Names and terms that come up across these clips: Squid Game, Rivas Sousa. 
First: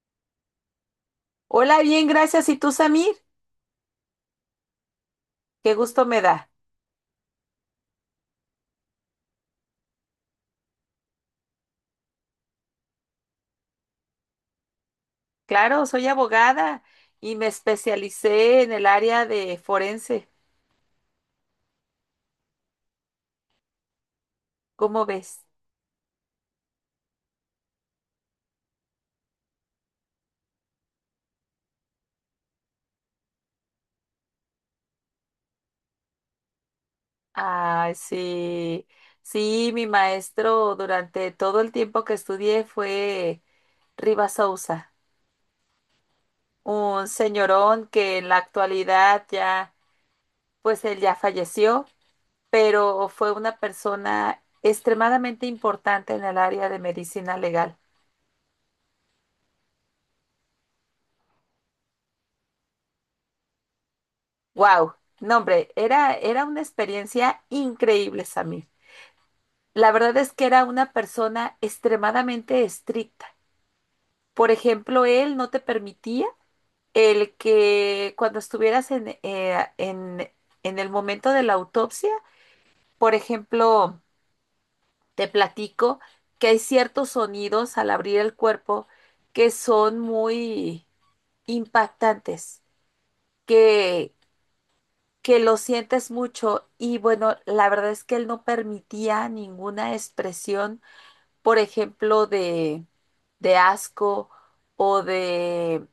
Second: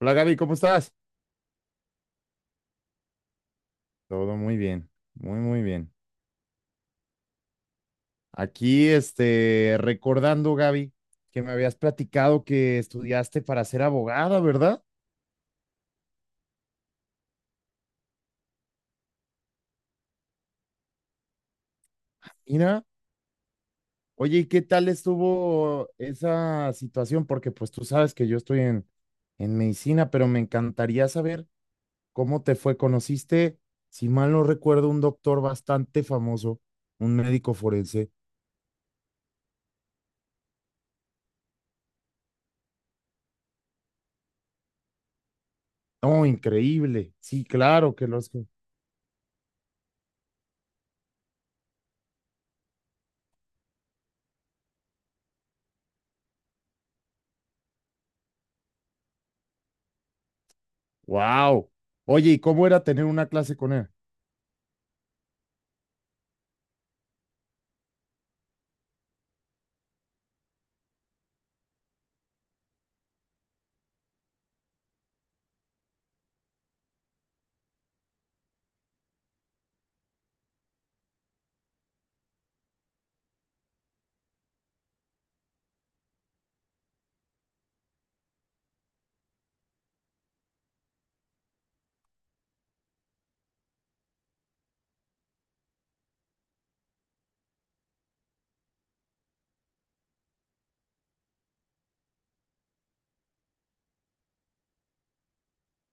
Hola Gaby, ¿cómo estás? Hola, bien, gracias. ¿Y tú, Samir? Todo muy bien, muy muy Qué bien. gusto me da. Aquí, recordando Gaby, que me habías platicado que estudiaste para ser abogada, ¿verdad? Claro, soy abogada y me especialicé en el área de forense. Mira, oye, ¿y qué tal ¿Cómo ves? estuvo esa situación? Porque pues tú sabes que yo estoy en medicina, pero me encantaría saber cómo te fue. Conociste, si mal no recuerdo, un doctor bastante famoso, un médico Ah, forense. sí. Sí, mi maestro durante todo el tiempo que estudié fue Rivas Sousa, Oh, un increíble. Sí, señorón claro que que en los... la actualidad ya, pues él ya falleció, pero fue una persona extremadamente importante en el área de medicina legal. Wow. Oye, ¿y cómo era tener una clase con él? Wow, no hombre, era una experiencia increíble, Samir. La verdad es que era una persona extremadamente estricta. Por ejemplo, él no te permitía el que cuando estuvieras en el momento de la autopsia, por ejemplo, te platico que hay ciertos sonidos al abrir el cuerpo que son muy impactantes, que, que lo sientes mucho y bueno, la verdad es que él no permitía ninguna expresión, por ejemplo, de asco o de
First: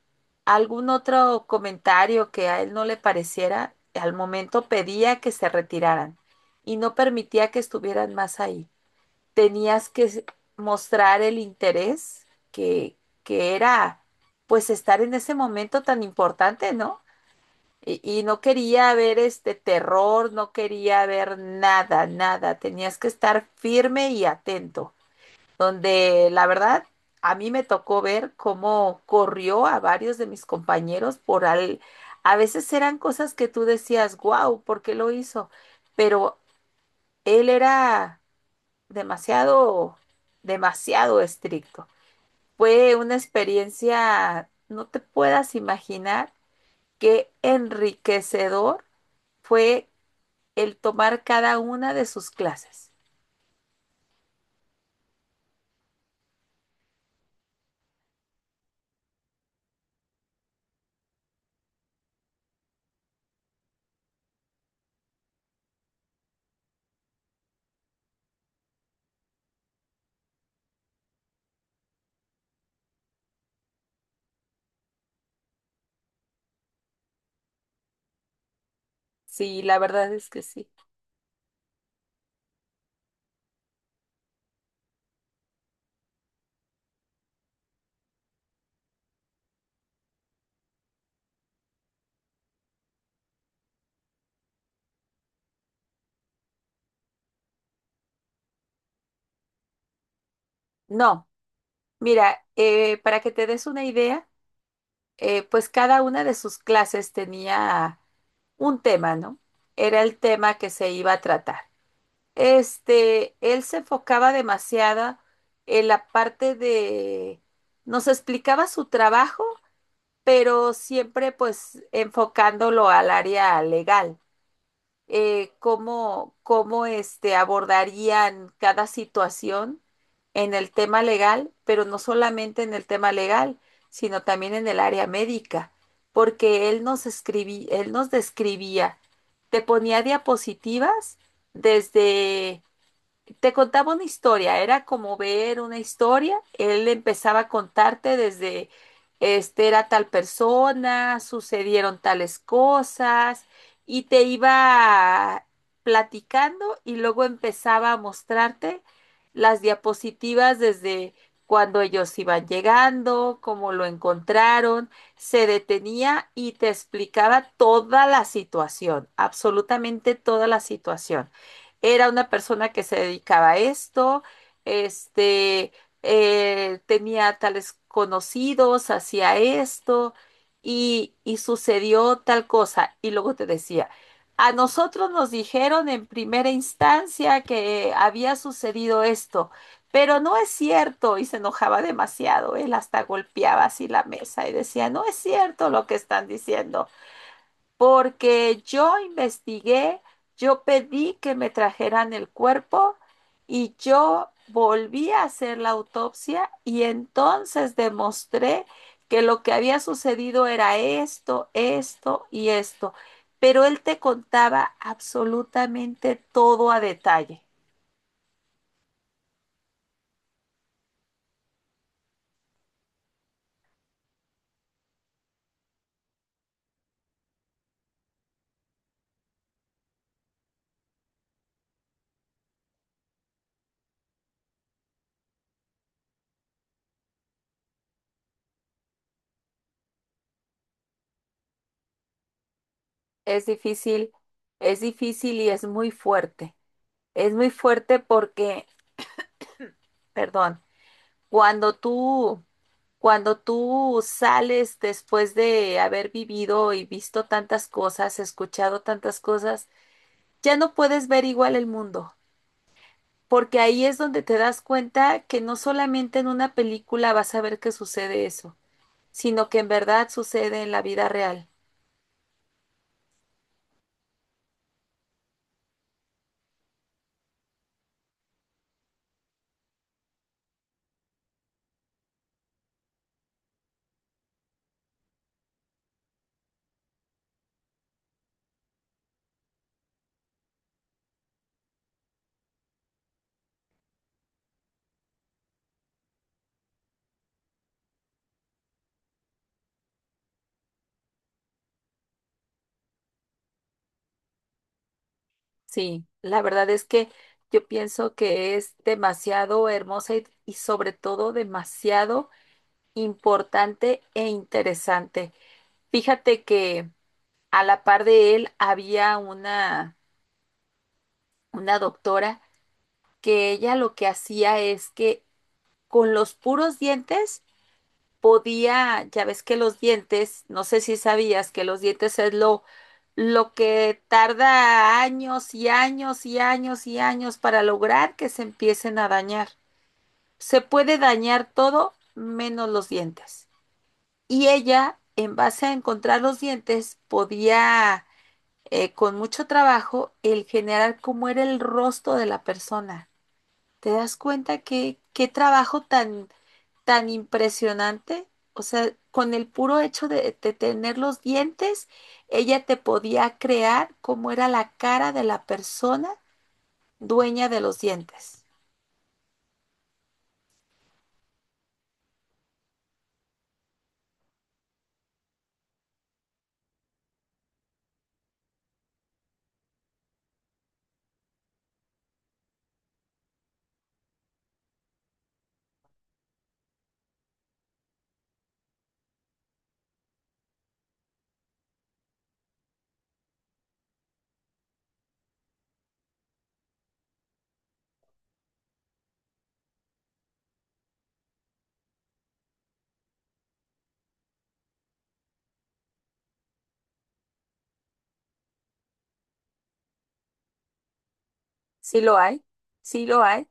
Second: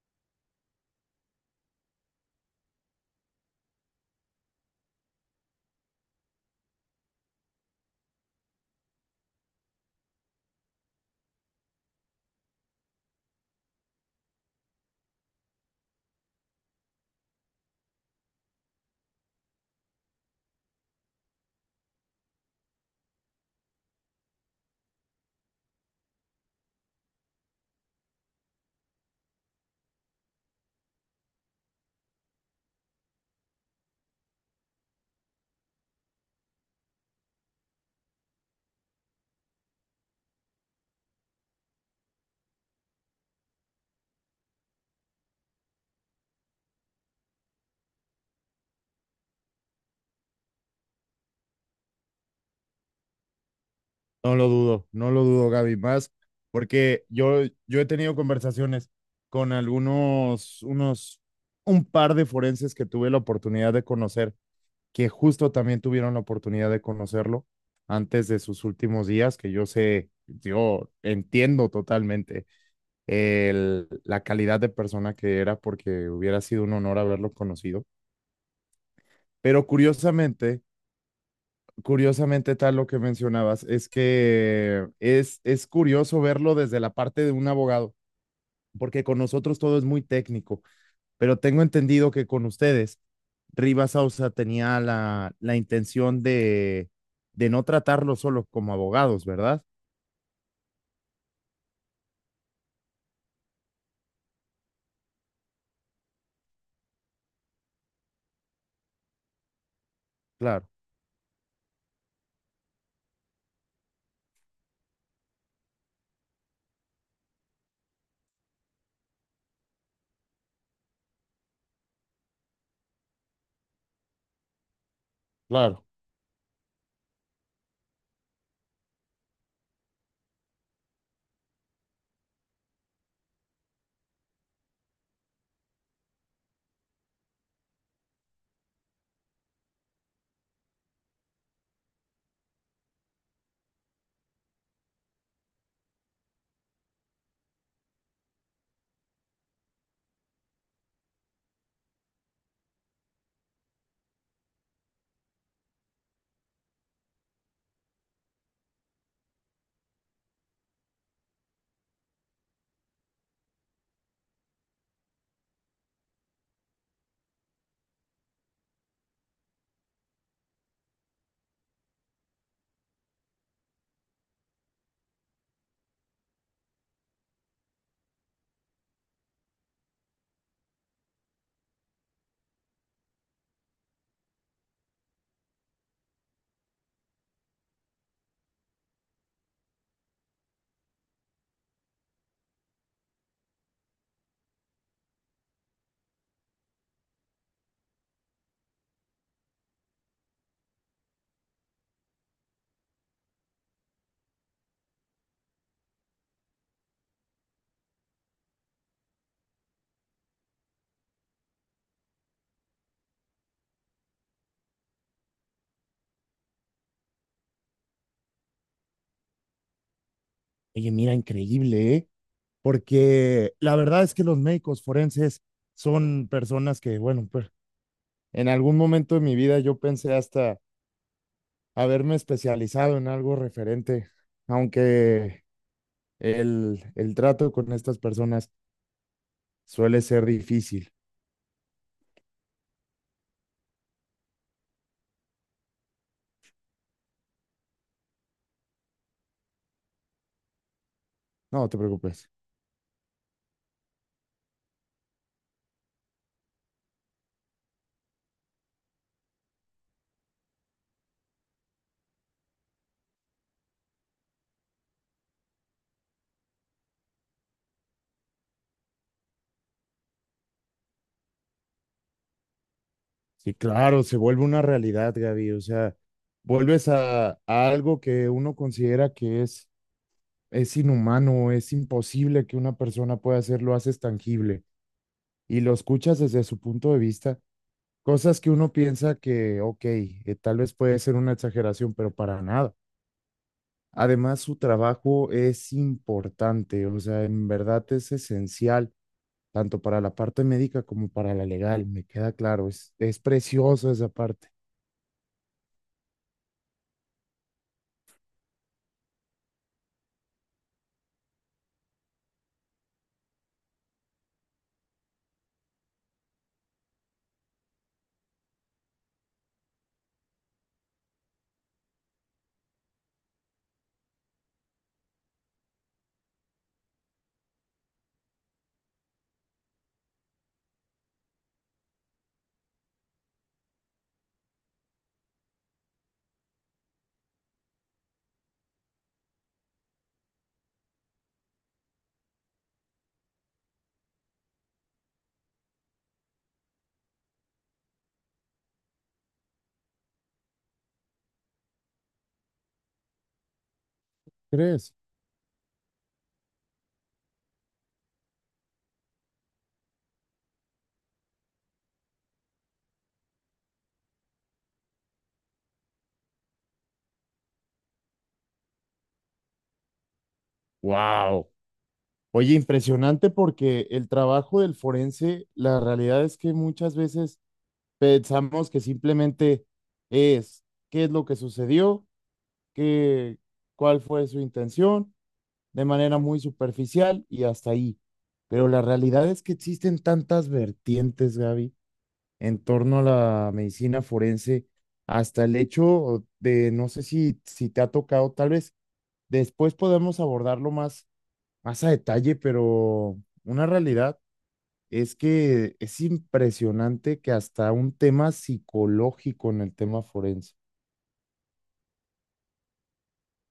algún otro comentario que a él no le pareciera, al momento pedía que se retiraran y no permitía que estuvieran más ahí. Tenías que mostrar el interés que, que era pues estar en ese momento tan importante, ¿no? Y no quería ver este terror, no quería ver nada, nada. Tenías que estar firme y atento. Donde la verdad, a mí me tocó ver cómo corrió a varios de mis compañeros por al... A veces eran cosas que tú decías, wow, ¿por qué lo hizo? Pero él era demasiado, demasiado estricto. Fue una experiencia, no te puedas imaginar, qué enriquecedor fue el tomar cada una de sus clases. No lo dudo, no lo dudo, Gaby, más porque yo he tenido conversaciones con un par de forenses que tuve la oportunidad de conocer, que justo también tuvieron la oportunidad de conocerlo antes de sus últimos días, que yo sé, yo entiendo totalmente la calidad de persona que era porque hubiera sido un honor haberlo conocido. Sí, Pero la verdad es que sí. Tal lo que mencionabas, es que es curioso verlo desde la parte de un abogado, porque con nosotros todo es muy técnico, pero tengo entendido que con ustedes, Rivas Ausa tenía la intención de no tratarlo solo como abogados, ¿verdad? No, mira, para que te des una idea, pues cada una de sus clases tenía un tema, ¿no? Era el tema Claro, que se iba a tratar. Él se enfocaba demasiado en la parte de, nos explicaba su trabajo, pero siempre pues enfocándolo al área legal. eh, claro. cómo, cómo este, abordarían cada situación en el tema legal, pero no solamente en el tema legal, sino también en el área médica, porque él nos describía, te ponía diapositivas desde te contaba una historia, era como ver una historia. Él empezaba a contarte desde, este era tal persona, sucedieron tales cosas, y te iba platicando y luego empezaba a mostrarte las diapositivas desde cuando ellos iban llegando, cómo lo encontraron, se detenía y te explicaba toda la situación, absolutamente toda la situación. Era una persona que se dedicaba a esto, este, tenía tales conocidos, hacía esto y sucedió tal cosa. Y luego te decía, a nosotros nos dijeron en primera instancia que había sucedido esto, pero no es cierto. Y se enojaba demasiado. Él hasta golpeaba así la mesa y decía, no es cierto lo que están diciendo porque yo investigué, yo pedí que me trajeran el cuerpo y yo volví a hacer la autopsia y entonces demostré que lo que había sucedido era esto, esto y esto. Pero él te contaba absolutamente todo a detalle. Oye, mira, increíble, ¿eh? Porque la verdad es que los médicos forenses son personas que, bueno, pues en algún momento de mi vida yo pensé hasta haberme especializado en algo referente, aunque el trato con estas personas suele ser difícil. Es difícil, es difícil y es muy fuerte. Es muy fuerte porque, perdón, No cuando te preocupes. tú Cuando tú sales después de haber vivido y visto tantas cosas, escuchado tantas cosas, ya no puedes ver igual el mundo, porque ahí es donde te das cuenta que no solamente en una película vas a ver que sucede eso, sino que en verdad sucede en la vida real. Sí, claro, se vuelve una realidad, Gaby. O sea, vuelves a algo que uno considera que es inhumano, es imposible que una persona pueda hacer, lo haces tangible y lo escuchas desde su punto de vista. Cosas que uno piensa que, ok, tal vez puede ser una exageración, pero para nada. Además, su trabajo es importante, o sea, en verdad es esencial, tanto para la parte médica como para la legal, me queda claro, es precioso esa parte, Sí, la verdad es que yo pienso que es demasiado hermosa y sobre todo demasiado importante e interesante. Fíjate que... A la par de él había una doctora que ella lo que hacía es que con los puros dientes podía, ya ves que los dientes, no sé si sabías que los dientes es lo que tarda años y años y años y años para lograr que se empiecen a dañar. Se puede dañar todo menos los dientes. Y ella, en base a encontrar los dientes, podía con mucho trabajo el generar cómo era el rostro de la persona. ¿Te das cuenta ¿crees? que qué trabajo tan, tan impresionante? O sea, con el puro hecho de tener los dientes, ella te podía crear cómo era la cara de la persona dueña de los dientes. Wow. Oye, impresionante porque el trabajo del forense, la realidad es que muchas veces pensamos que simplemente es qué es lo que sucedió, qué, cuál fue su intención de manera muy superficial y hasta ahí. Pero la realidad es que existen tantas vertientes, Gaby, en torno a la medicina forense, hasta el hecho de, no sé si te ha tocado, tal vez después podemos abordarlo más, más a detalle, pero una realidad es que es impresionante que hasta un tema psicológico en el tema forense. Sí lo hay, sí lo hay.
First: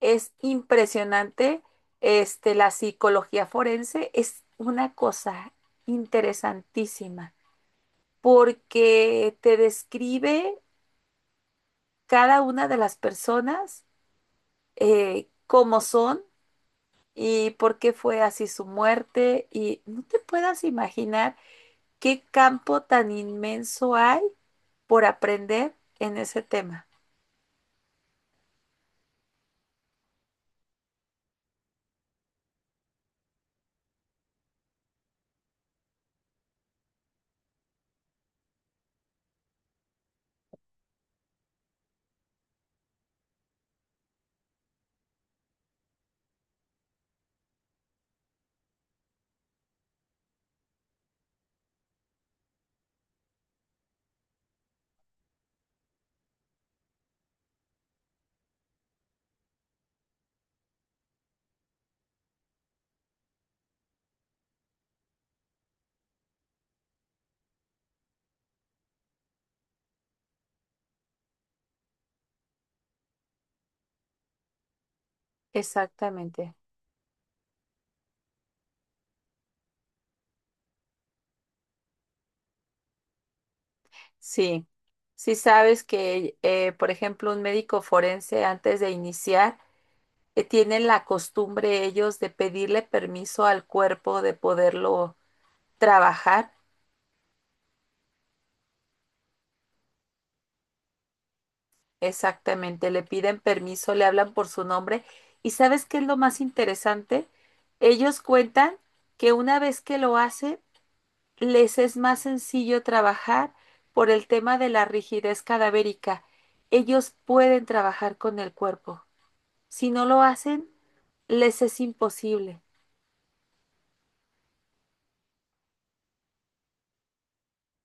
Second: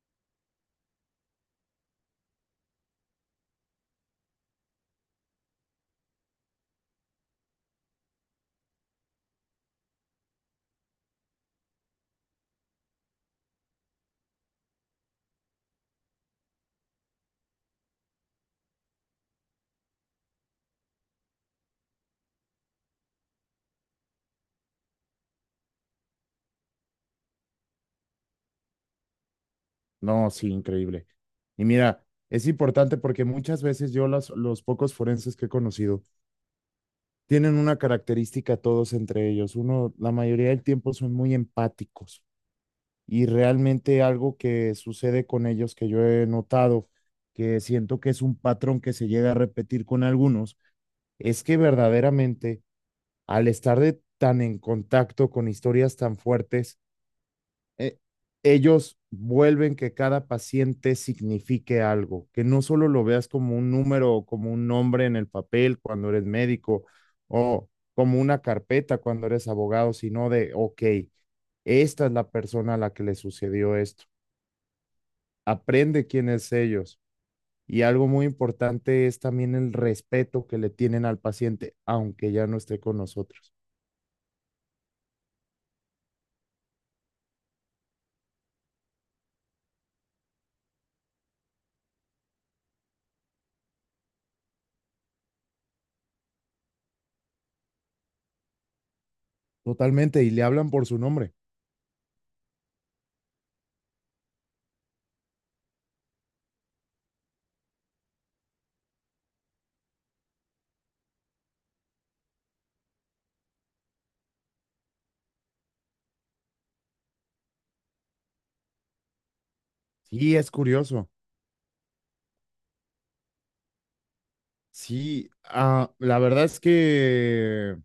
Es impresionante. La psicología forense es una cosa interesantísima. Porque te describe cada una de las personas, cómo son y por qué fue así su muerte. Y no te puedas imaginar qué campo tan inmenso hay por aprender en ese tema. No, sí, increíble. Y mira, es importante porque muchas veces yo los pocos forenses que he conocido tienen una característica todos entre ellos. Uno, la mayoría del tiempo son muy empáticos y realmente algo que sucede con ellos que yo he notado, que siento que es un patrón que se llega a repetir con algunos, es que verdaderamente al estar tan en contacto con historias tan fuertes, eh, ellos vuelven que cada paciente signifique algo, que no solo lo veas como un número o como un nombre en el papel cuando eres médico o como una carpeta cuando eres abogado, sino de, ok, esta es la persona a la que le sucedió esto. Aprende quién es Exactamente. ellos. Y algo muy importante es también el respeto que le tienen al paciente, aunque ya no esté con nosotros. Sí. Sí sabes que, por ejemplo, un médico forense antes de iniciar, tienen la costumbre ellos de pedirle permiso al cuerpo de poderlo trabajar. Totalmente, y le hablan por su nombre. Exactamente, le piden permiso, le hablan por su nombre. ¿Y sabes qué es lo más interesante? Ellos cuentan que una vez que lo hacen, les es más sencillo trabajar por el tema de la rigidez cadavérica. Ellos pueden trabajar con el cuerpo. Si no lo Sí, es hacen, curioso. les es imposible. Sí, ah, la verdad es que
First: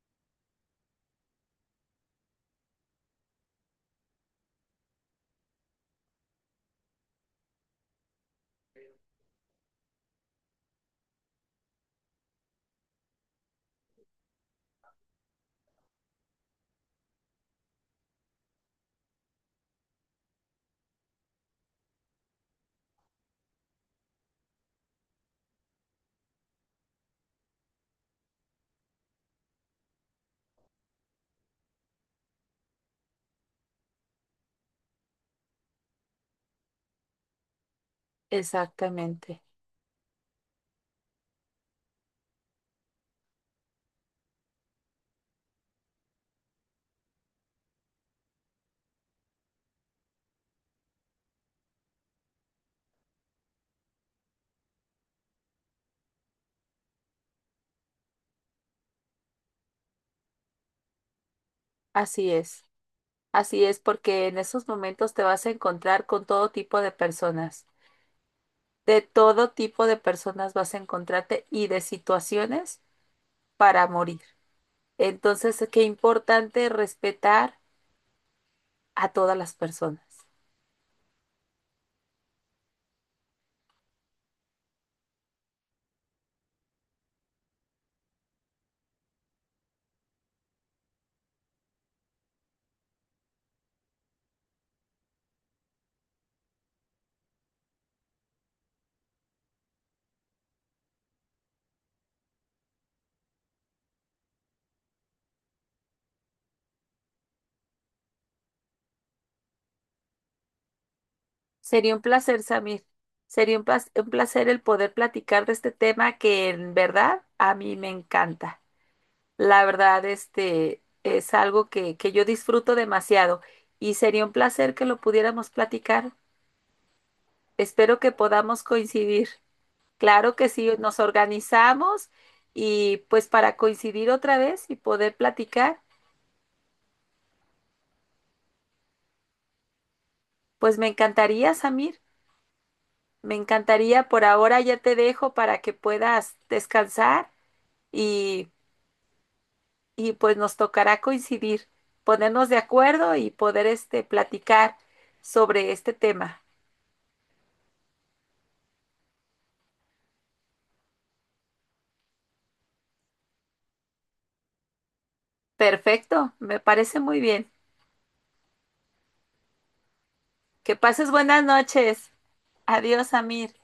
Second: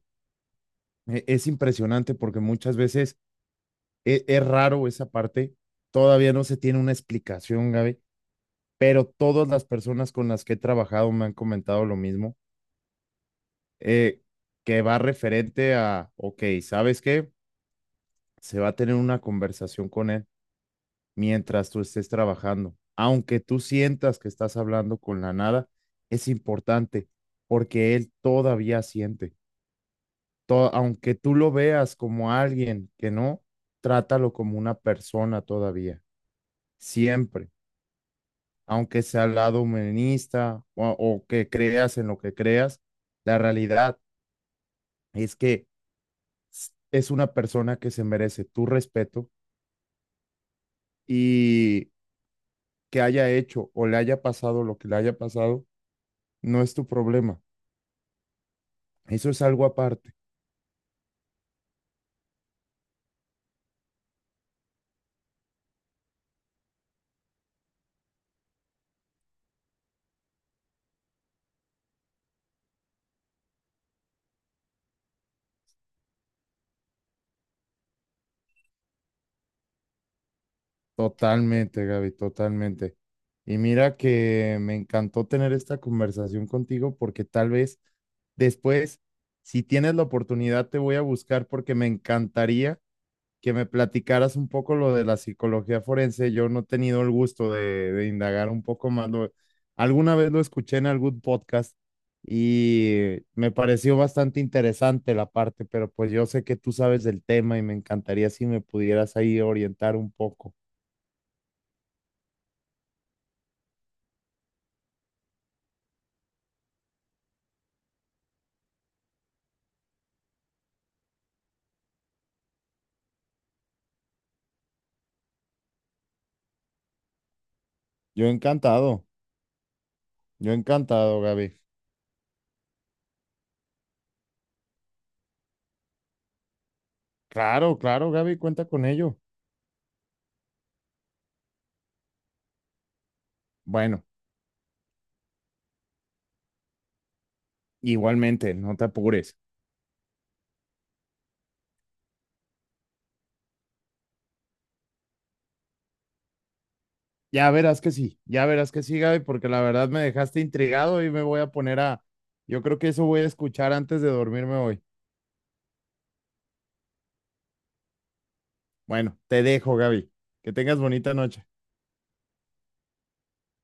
es impresionante porque muchas veces es, raro esa parte, todavía no se tiene una explicación, Gaby, pero todas las personas con las que he trabajado me han comentado lo mismo, eh, que va referente a, ok, ¿sabes qué? Se va a tener una conversación con él mientras tú estés trabajando, aunque tú sientas que estás hablando con la nada, es importante porque él todavía siente. Aunque tú lo veas como alguien que no, trátalo como una persona todavía, siempre, aunque sea al Exactamente, lado humanista o que creas en lo que creas, la realidad es que es una persona que se merece tu respeto y que haya hecho o le haya pasado lo que le haya pasado, no es tu problema. Eso es algo aparte. así es. Así es, porque en esos momentos te vas a encontrar con todo tipo de personas. De todo tipo de personas vas a encontrarte y de situaciones para morir. Entonces, qué importante respetar a todas las personas. Totalmente, Gaby, totalmente. Y mira que me encantó tener esta conversación contigo porque tal vez después, si tienes la oportunidad, te voy a buscar porque me encantaría que me platicaras un poco lo de la psicología forense. Yo no he tenido el gusto de indagar un poco más. Alguna vez lo escuché en algún podcast y me pareció bastante interesante la parte, pero pues yo sé que tú sabes del tema y me encantaría si me pudieras ahí orientar un poco. Sería un placer, Samir. Sería un un placer el poder platicar de este tema que en verdad a mí me encanta. La verdad, este es algo que yo disfruto demasiado y sería un placer que lo pudiéramos platicar. Espero que Yo podamos encantado, coincidir. Claro que yo sí, nos encantado, Gaby. organizamos y pues para coincidir otra vez y poder platicar, Claro, claro, Gaby, cuenta con ello. pues me encantaría, Samir, me Bueno, encantaría. Por ahora ya te dejo para que puedas descansar y, igualmente, no te apures. y pues nos tocará coincidir, ponernos de acuerdo y poder platicar sobre este tema. Ya verás que sí, ya verás que sí, Gaby, porque la verdad me dejaste intrigado y me voy a poner a... Yo creo que eso voy a escuchar antes de dormirme hoy. Perfecto, me parece muy bien. Bueno, te dejo, Gaby. Que Que tengas pases bonita buenas noche. noches. Adiós, Samir.